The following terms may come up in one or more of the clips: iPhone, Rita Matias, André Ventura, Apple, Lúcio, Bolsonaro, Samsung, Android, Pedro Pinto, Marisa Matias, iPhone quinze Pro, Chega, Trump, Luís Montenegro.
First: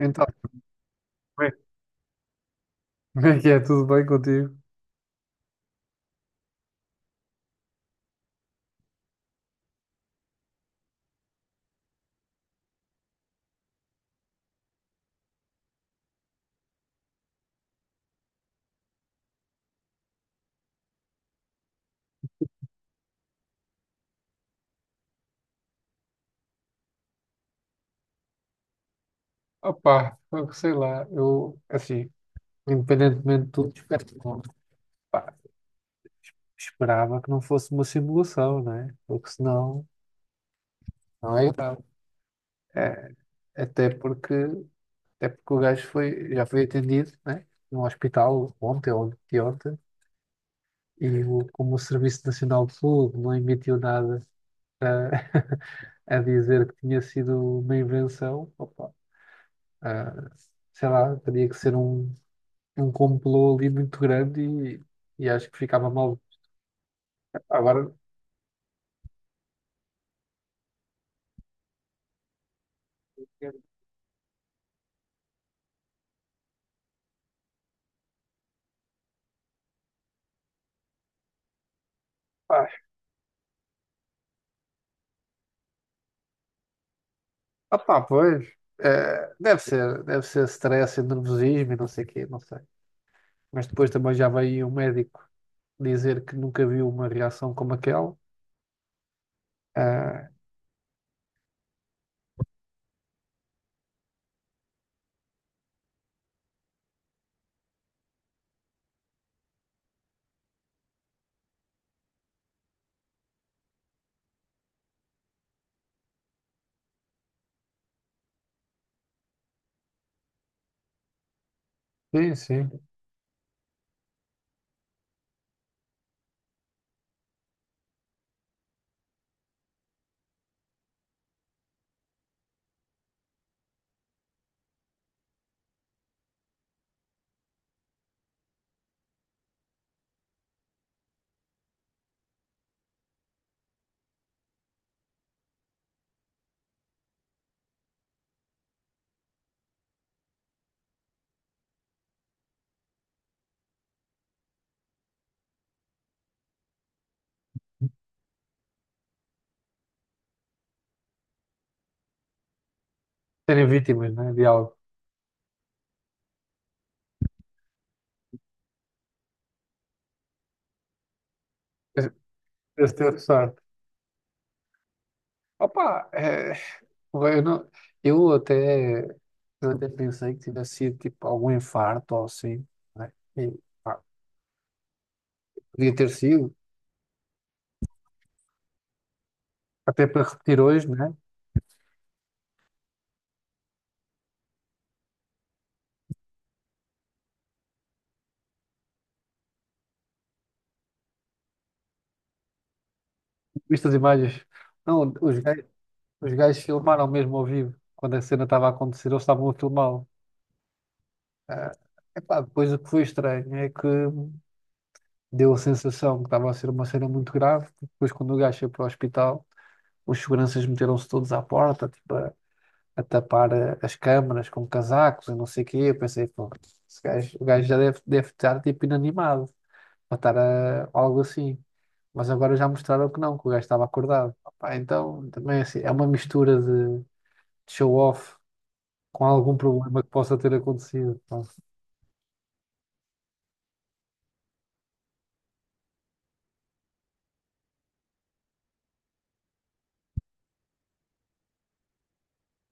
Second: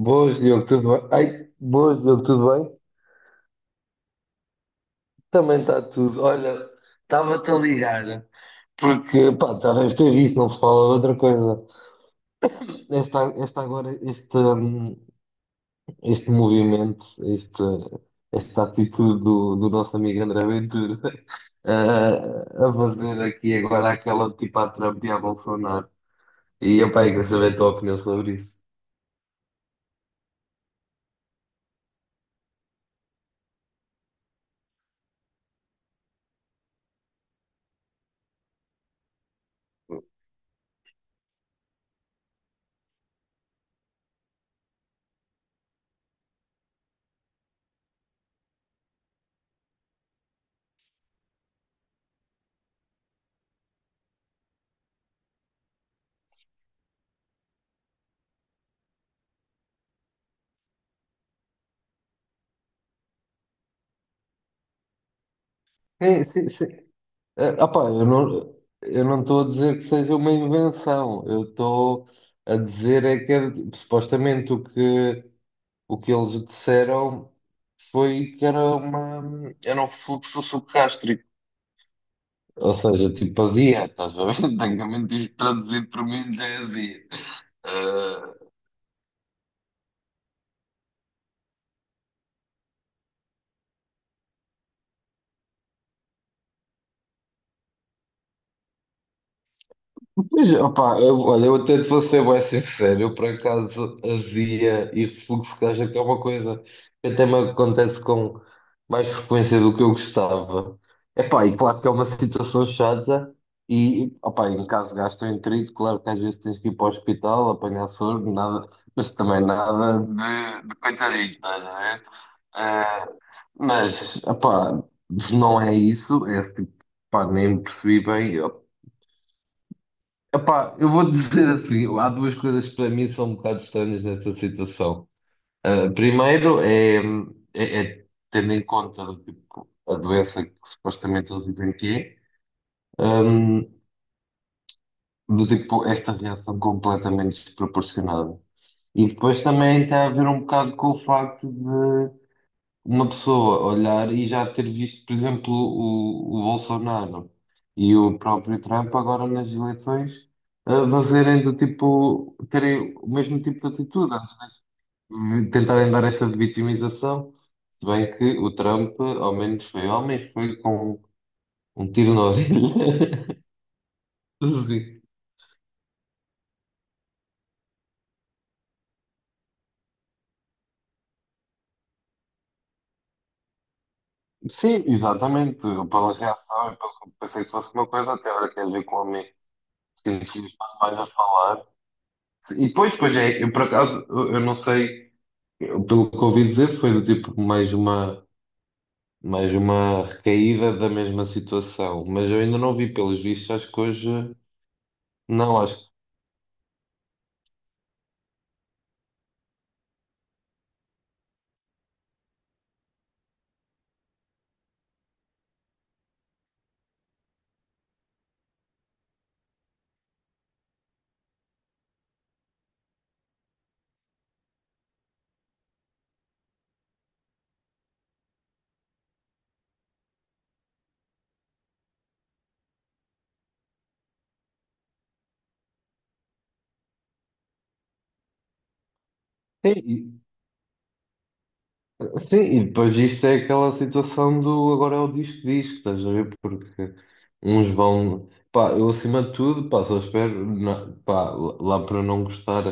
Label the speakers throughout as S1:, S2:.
S1: Então,
S2: Diogo, tudo bem?
S1: como
S2: Ai,
S1: é
S2: boas, Diogo, tudo bem?
S1: como é que é? Tudo bem contigo?
S2: Também está tudo. Olha, estava-te a ligar, porque, pá, já deves ter visto, não se fala de outra coisa. Esta agora, este este movimento, este, esta atitude do nosso amigo André Ventura, a fazer aqui agora aquela tipo à Trump e à Bolsonaro. E, pá, eu quero saber a tua opinião sobre isso.
S1: Opa, sei lá, eu, assim, independentemente de tudo, espero que não- pá, esperava que não fosse uma simulação, né? Porque senão, não é grave. É, até porque, até porque o gajo foi, já foi atendido, né? No hospital ontem ou anteontem, como o Serviço Nacional de Saúde não emitiu nada a, a dizer que tinha sido uma invenção, opa, ah, sei lá, teria que ser um. Um complô ali muito grande e acho que ficava mal.
S2: Sim, sim, sim. Opá,
S1: Agora,
S2: eu não estou a dizer que seja uma invenção, eu estou a dizer é que supostamente o que eles disseram foi que era um refluxo subgástrico,
S1: pá,
S2: ou seja, tipo azia, estás a ver? Tecnicamente isto traduzido por mim já é azia.
S1: pá, pois, deve ser stress e nervosismo e não sei o quê, não sei. Mas depois também já veio um médico dizer que nunca viu uma reação como aquela. Ah,
S2: Pois, opá, eu, olha, eu até te vou ser bem sincero, eu por acaso havia e fluxo de caixa, que é uma coisa que até me acontece com mais frequência do que eu gostava. Epá, e claro que é uma situação chata e, opá, em caso de gastroenterite, claro que às vezes tens que ir para o hospital, apanhar soro, nada, mas também nada de coitadinho, estás a ver?
S1: sim, sim.
S2: Ah, mas, opá, não é isso, é esse tipo, pá, nem percebi bem. Epá, eu vou dizer assim, há duas coisas que para mim são um bocado estranhas nesta situação. Ah, primeiro é tendo em conta do tipo, a doença que supostamente eles dizem que é do tipo esta reação completamente desproporcionada. E depois também tem a ver um bocado com o facto uma pessoa olhar e já ter visto, por exemplo, o Bolsonaro e o próprio Trump agora nas eleições a fazerem do tipo, terem o mesmo
S1: Serem
S2: tipo de
S1: vítimas,
S2: atitude,
S1: né,
S2: antes
S1: de algo.
S2: de tentarem dar essa de vitimização, se bem que o Trump ao menos foi homem, foi com um
S1: Esse
S2: tiro na orelha.
S1: esse ter sorte.
S2: Sim.
S1: Opa, eu, não- eu até, eu até pensei que tivesse sido tipo algum infarto ou assim, né? E, pá,
S2: Sim, exatamente.
S1: podia ter
S2: Pela
S1: sido,
S2: reação, pensei que fosse uma coisa até agora quer ver com o homem.
S1: até para
S2: Sim, sim,
S1: repetir
S2: está
S1: hoje,
S2: mais a
S1: né?
S2: falar. E depois, pois é, eu por acaso, eu não sei, pelo que ouvi dizer, foi do tipo mais uma recaída da mesma situação, mas eu ainda não vi pelos vistos, acho que
S1: Viste as
S2: hoje,
S1: imagens? Não,
S2: não, acho que.
S1: os gajos filmaram mesmo ao vivo, quando a cena estava a acontecer, eles estavam a filmá-lo. Ah, epá, depois o que foi estranho é que deu a sensação que estava a ser uma cena muito grave. Depois, quando o gajo foi para o hospital, os seguranças meteram-se todos à porta, tipo, a tapar as câmaras com casacos e não sei o quê. Eu pensei, pô, o gajo já deve, deve estar tipo inanimado. Algo assim. Mas agora já mostraram que não, que o gajo estava acordado. Opá, então também é assim, é uma mistura de show-off com algum problema que
S2: Sim.
S1: possa ter acontecido. Pá.
S2: Sim, e depois isto é aquela situação do agora é o disco, estás a ver? Porque uns vão. Pá, eu acima de tudo, pá, só espero, pá, lá para não gostar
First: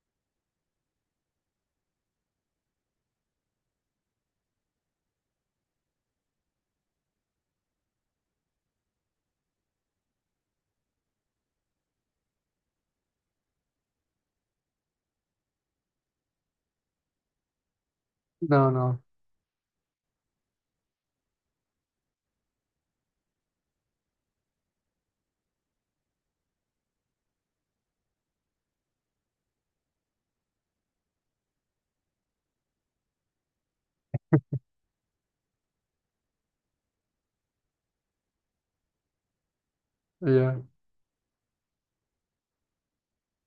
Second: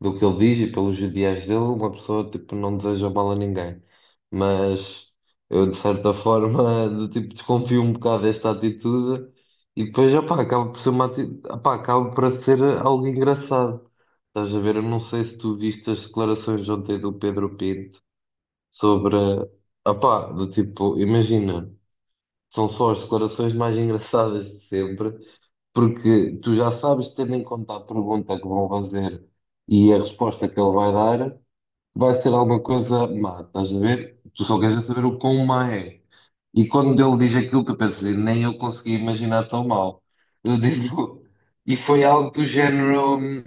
S2: do que ele diz e pelos ideais dele, uma pessoa tipo não deseja mal a ninguém. Mas eu de certa forma do tipo desconfio um bocado desta atitude e depois, opá, acaba por ser uma atitude, opá, acaba por ser algo engraçado. Estás a ver? Eu não sei se tu viste as declarações ontem do Pedro Pinto
S1: Não, não.
S2: sobre, opá, do tipo, imagina, são só as declarações mais engraçadas de sempre, porque tu já sabes, tendo em conta a pergunta que vão fazer e a resposta que ele vai dar, vai ser alguma coisa má, estás a ver? Tu só queres é saber o quão má é. E quando ele diz aquilo, tu pensas, assim, nem eu consegui imaginar tão mal.
S1: Yeah.
S2: Eu digo, e foi algo do género.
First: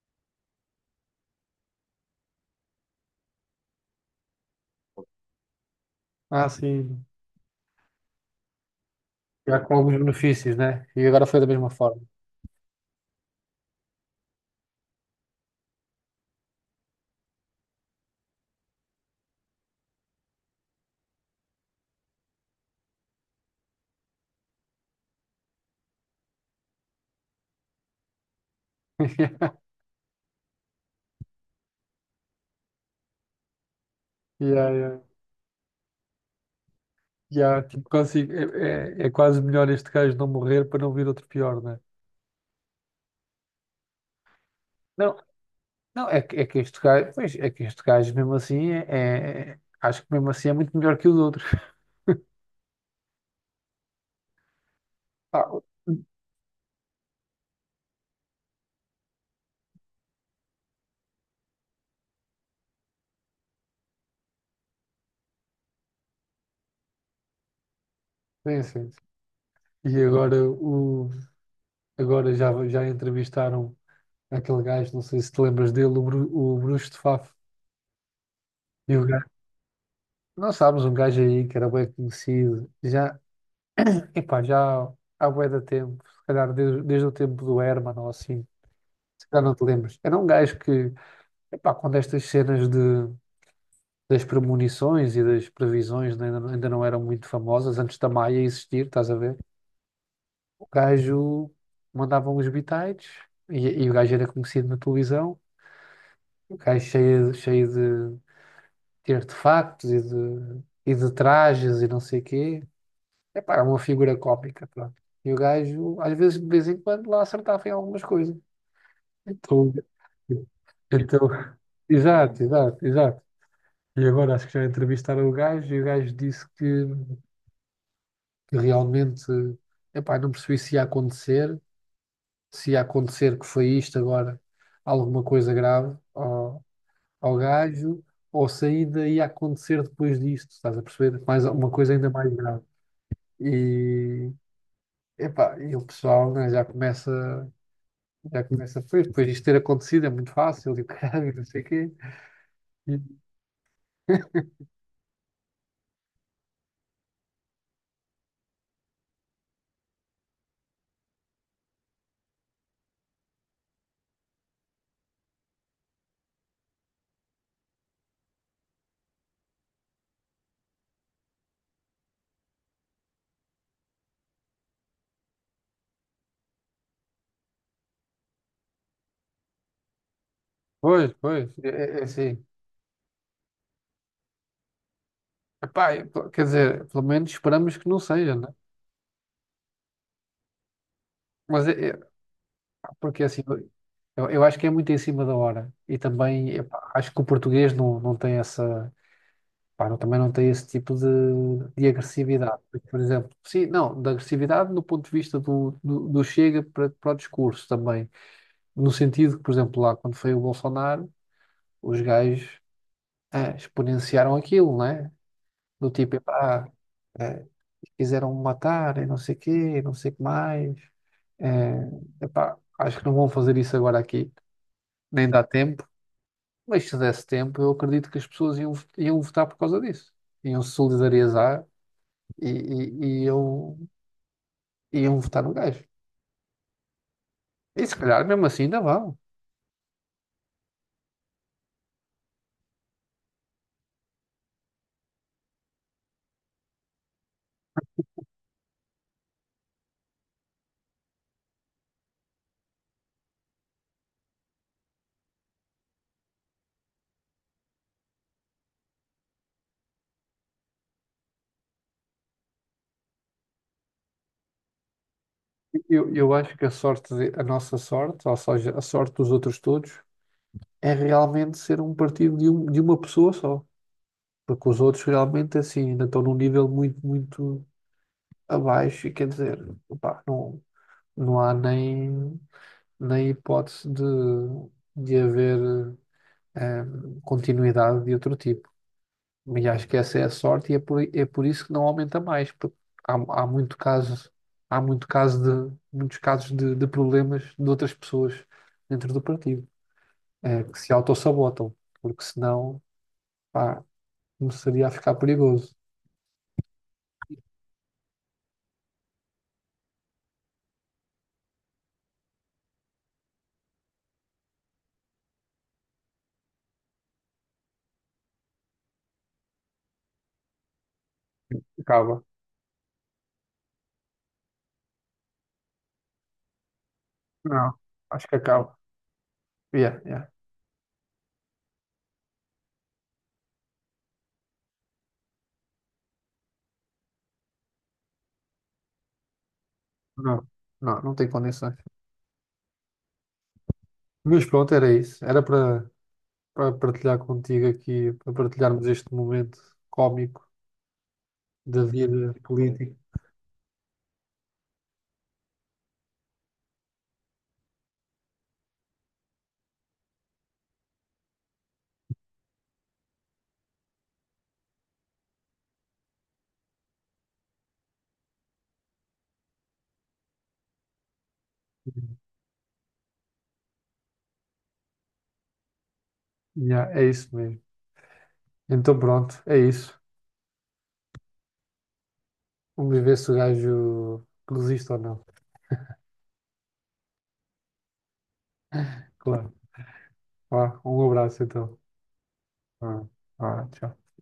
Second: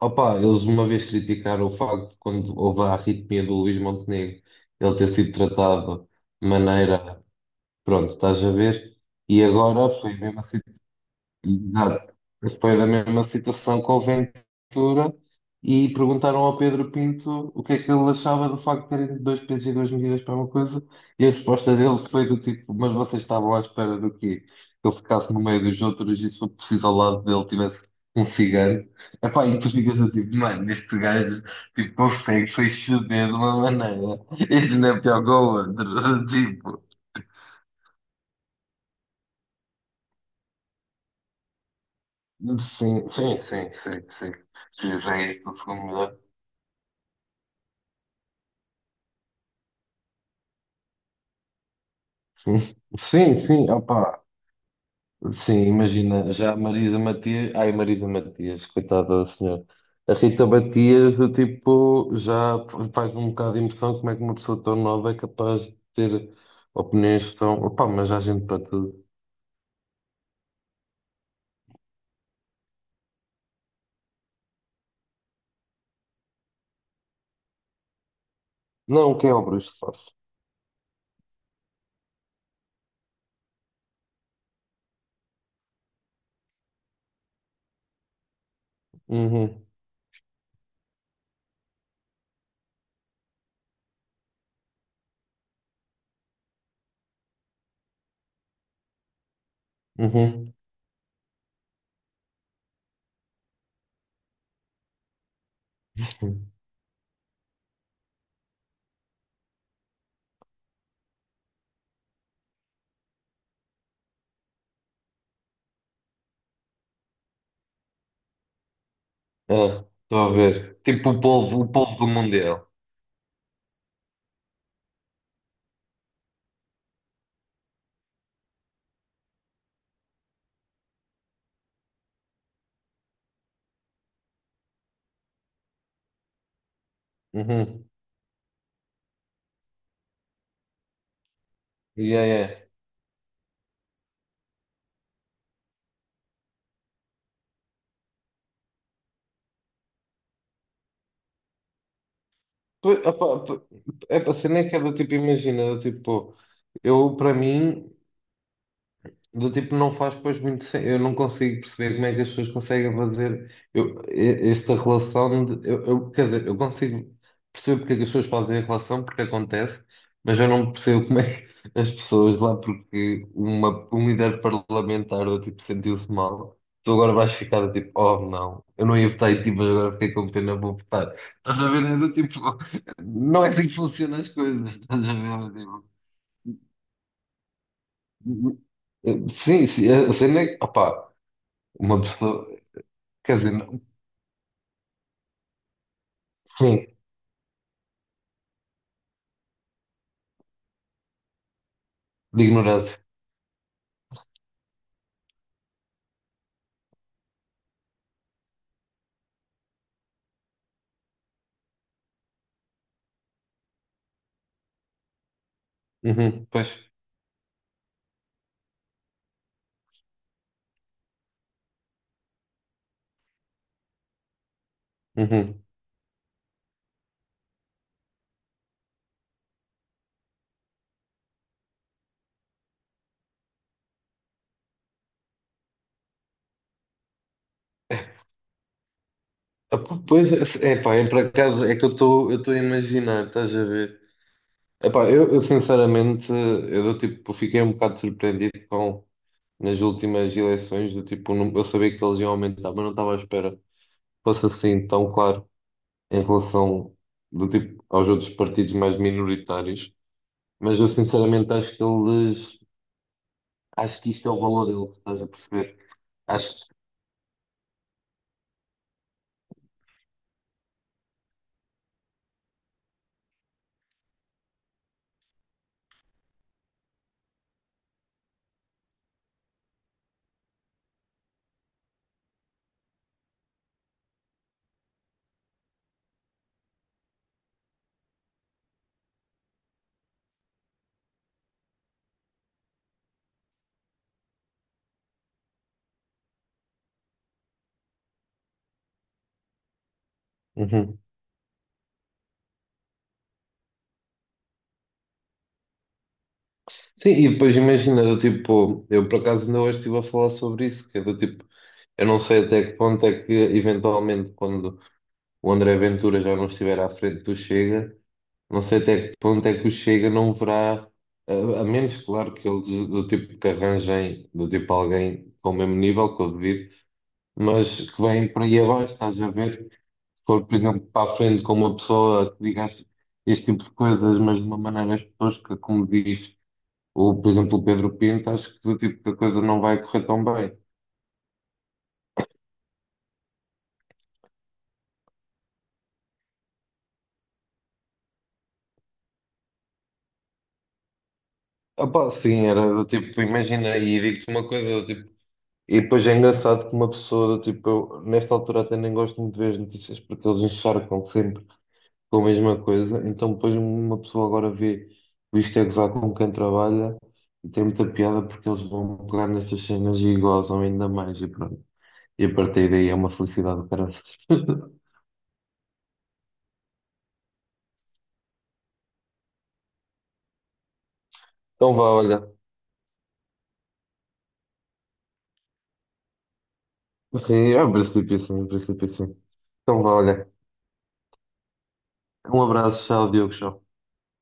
S2: Opa, eles uma vez criticaram o facto de quando houve a arritmia do Luís Montenegro, ele ter sido tratado
S1: Ah,
S2: de
S1: sim.
S2: maneira, pronto, estás a ver? E
S1: Já com
S2: agora
S1: alguns
S2: foi mesmo
S1: benefícios,
S2: assim.
S1: né? E agora foi da mesma forma.
S2: Exato. Foi da mesma situação com o Ventura e perguntaram ao Pedro Pinto o que é que ele achava do facto de terem dois pesos e duas medidas para uma coisa e a resposta dele foi do tipo, mas vocês estavam à espera do quê? Que ele ficasse no meio dos outros e se for preciso ao lado dele tivesse um cigano. Epá, e tu ficas a tipo, mano, este gajo tipo, consegue se exceder de uma maneira.
S1: Yeah,
S2: Este não
S1: yeah.
S2: é pior que o outro.
S1: Yeah, tipo, consigo. É, quase melhor este gajo não morrer para não vir outro pior, né?
S2: Tipo, sim, sim, sim, sim, sim. Se
S1: Não,
S2: fizer isto, o segundo
S1: não,
S2: melhor.
S1: é que este gajo, pois, é que este gajo mesmo assim acho que mesmo assim é muito melhor que os outros.
S2: Sim, sim, opa,
S1: Ah,
S2: sim, imagina, já a Marisa Matias, ai Marisa Matias, coitada da senhora, a Rita Matias, do tipo, já faz um bocado de impressão como é que uma pessoa tão nova é capaz de ter opiniões que são, opa, mas há gente
S1: sim,
S2: para
S1: sim.
S2: tudo.
S1: E agora, o, agora já, já entrevistaram aquele gajo, não sei se te lembras dele, o Bruxo de Faf. E o
S2: Não, que
S1: gajo,
S2: é obras de fato.
S1: nós sabes, um gajo aí que era bem conhecido, já, epá, já há bué de tempo, se calhar desde, desde o tempo do Herman ou assim, se calhar não te
S2: Uhum,
S1: lembras. Era um gajo que epá, quando estas cenas de, das premonições e das previsões ainda não eram muito famosas, antes da Maia existir, estás a ver?
S2: uhum.
S1: O gajo mandava uns bitites e o gajo era conhecido na televisão, o gajo cheio de artefactos e de trajes e não sei o quê. Epá, era uma figura cómica, pronto. E o gajo, às vezes, de vez em quando, lá acertava em algumas coisas.
S2: É,
S1: Então,
S2: estou a ver. Tipo
S1: então,
S2: o povo do
S1: exato,
S2: Mundial.
S1: exato, exato. E agora acho que já entrevistaram o gajo e o gajo disse que realmente, epá, não percebi se ia acontecer, se ia acontecer que foi isto agora, alguma coisa grave ao, ao
S2: Uhum.
S1: gajo, ou se ainda ia acontecer depois disto, estás a perceber? Mais, uma coisa ainda
S2: Yeah,
S1: mais
S2: yeah.
S1: grave. E, epá, e o pessoal, né, já começa, pois, depois disto ter acontecido é muito fácil, e o caralho, não sei o quê.
S2: Pois,
S1: E,
S2: opa, é para ser nem que é do tipo, imagina, do tipo, eu para mim. Do tipo, não faz depois muito Eu não consigo perceber como é que as pessoas conseguem fazer esta relação. Quer dizer, eu consigo perceber porque é que as pessoas fazem a relação, porque acontece, mas eu não percebo como é que as pessoas lá, porque um líder parlamentar do tipo sentiu-se mal. Tu agora vais ficar do tipo, oh não, eu não ia votar em ti, mas agora fiquei com pena, vou
S1: pois,
S2: votar.
S1: pois,
S2: Estás
S1: é,
S2: a ver? É
S1: é é
S2: do tipo,
S1: assim.
S2: não é assim que funcionam as coisas, estás a ver? É do
S1: Epá, e, pô, quer dizer, pelo menos esperamos que não seja, né?
S2: tipo, Sim, sim, a cena é que, opá,
S1: Mas é-
S2: uma
S1: é-
S2: pessoa,
S1: porque
S2: quer
S1: assim,
S2: dizer, não-
S1: eu acho que é muito em cima da hora. E também
S2: sim,
S1: epá, acho que o português não tem essa, pá, não- também não tem esse tipo de
S2: de
S1: agressividade. Porque,
S2: ignorância.
S1: por exemplo, sim, não, da agressividade no ponto de vista do chega para o discurso também. No sentido que, por exemplo, lá quando foi o Bolsonaro, os gajos exponenciaram aquilo, né? Do tipo,
S2: Uhum,
S1: epá,
S2: pois,
S1: eh, quiseram me matar e não sei o quê, e não sei o que mais. Eh, epá, acho que não vão fazer isso agora aqui. Nem dá
S2: uhum.
S1: tempo, mas se desse tempo, eu acredito que as pessoas iam, iam votar por causa disso. Iam se solidarizar e, e, e iam, iam votar no gajo. E se calhar mesmo assim ainda vão.
S2: Ah, Pois, é pá, é por acaso, é que eu estou a imaginar, estás a ver? Epá, eu sinceramente, eu do tipo, fiquei um bocado surpreendido com, nas últimas eleições, do tipo, eu sabia que eles iam aumentar, mas não estava à espera que fosse assim tão claro em relação, do tipo, aos outros partidos mais minoritários. Mas eu sinceramente acho que eles, acho que isto é o valor deles, estás a perceber?
S1: Eu acho
S2: Acho.
S1: que a nossa sorte, ou seja, a sorte dos outros todos, é realmente ser um partido de uma pessoa só. Porque os outros realmente assim ainda estão num nível muito, muito abaixo e quer dizer, opá, não, não há nem, nem hipótese de haver continuidade de outro tipo. E acho que essa é a sorte e é é por isso que não aumenta mais, porque Há, há muito caso há muito caso muitos casos de problemas de outras pessoas dentro do partido, que se autossabotam, porque senão, pá, começaria a ficar perigoso.
S2: Sim, e depois imagina, do tipo, eu por acaso ainda hoje estive a falar sobre isso, que é do tipo, eu não sei até que ponto é que eventualmente quando o André Ventura já não estiver à frente do Chega, não sei até que ponto é que o Chega não verá, a, a menos
S1: Acaba.
S2: claro que eles do tipo que arranjem, do tipo alguém com o mesmo nível que o devido,
S1: Não,
S2: mas que
S1: acho
S2: vem
S1: que
S2: para aí
S1: acaba.
S2: abaixo, estás a ver?
S1: Yeah,
S2: Se
S1: yeah.
S2: for, por exemplo, para a frente com uma pessoa que diga este tipo de coisas, mas de uma maneira tosca, como diz. O por exemplo, o Pedro Pinto, acho que do tipo que a coisa não vai correr tão
S1: Não,
S2: bem.
S1: não, não tem condições. Mas pronto, era isso. Era para partilhar contigo aqui, para partilharmos este momento cómico da
S2: Opa,
S1: vida
S2: sim, era do
S1: política.
S2: tipo, imagina, e digo-te uma coisa, do tipo, e depois é engraçado que uma pessoa, do tipo, eu nesta altura até nem gosto muito de ver as notícias porque eles encharcam sempre com a mesma coisa, então depois uma pessoa agora vê o Isto é Gozar com quem trabalha e tem muita piada porque eles vão pegar nestas cenas e gozam ainda mais e pronto. E a partir daí é uma felicidade, parece.
S1: Yeah, é isso mesmo. Então pronto, é isso.
S2: Então vá, olha.
S1: Vamos ver se o gajo resiste ou não.
S2: Sim, é um princípio sim, um princípio sim.
S1: Claro.
S2: Então vá, olha.
S1: Vá, um abraço então.
S2: Um abraço,
S1: Vá,
S2: tchau, Diogo, tchau.
S1: vá, tchau.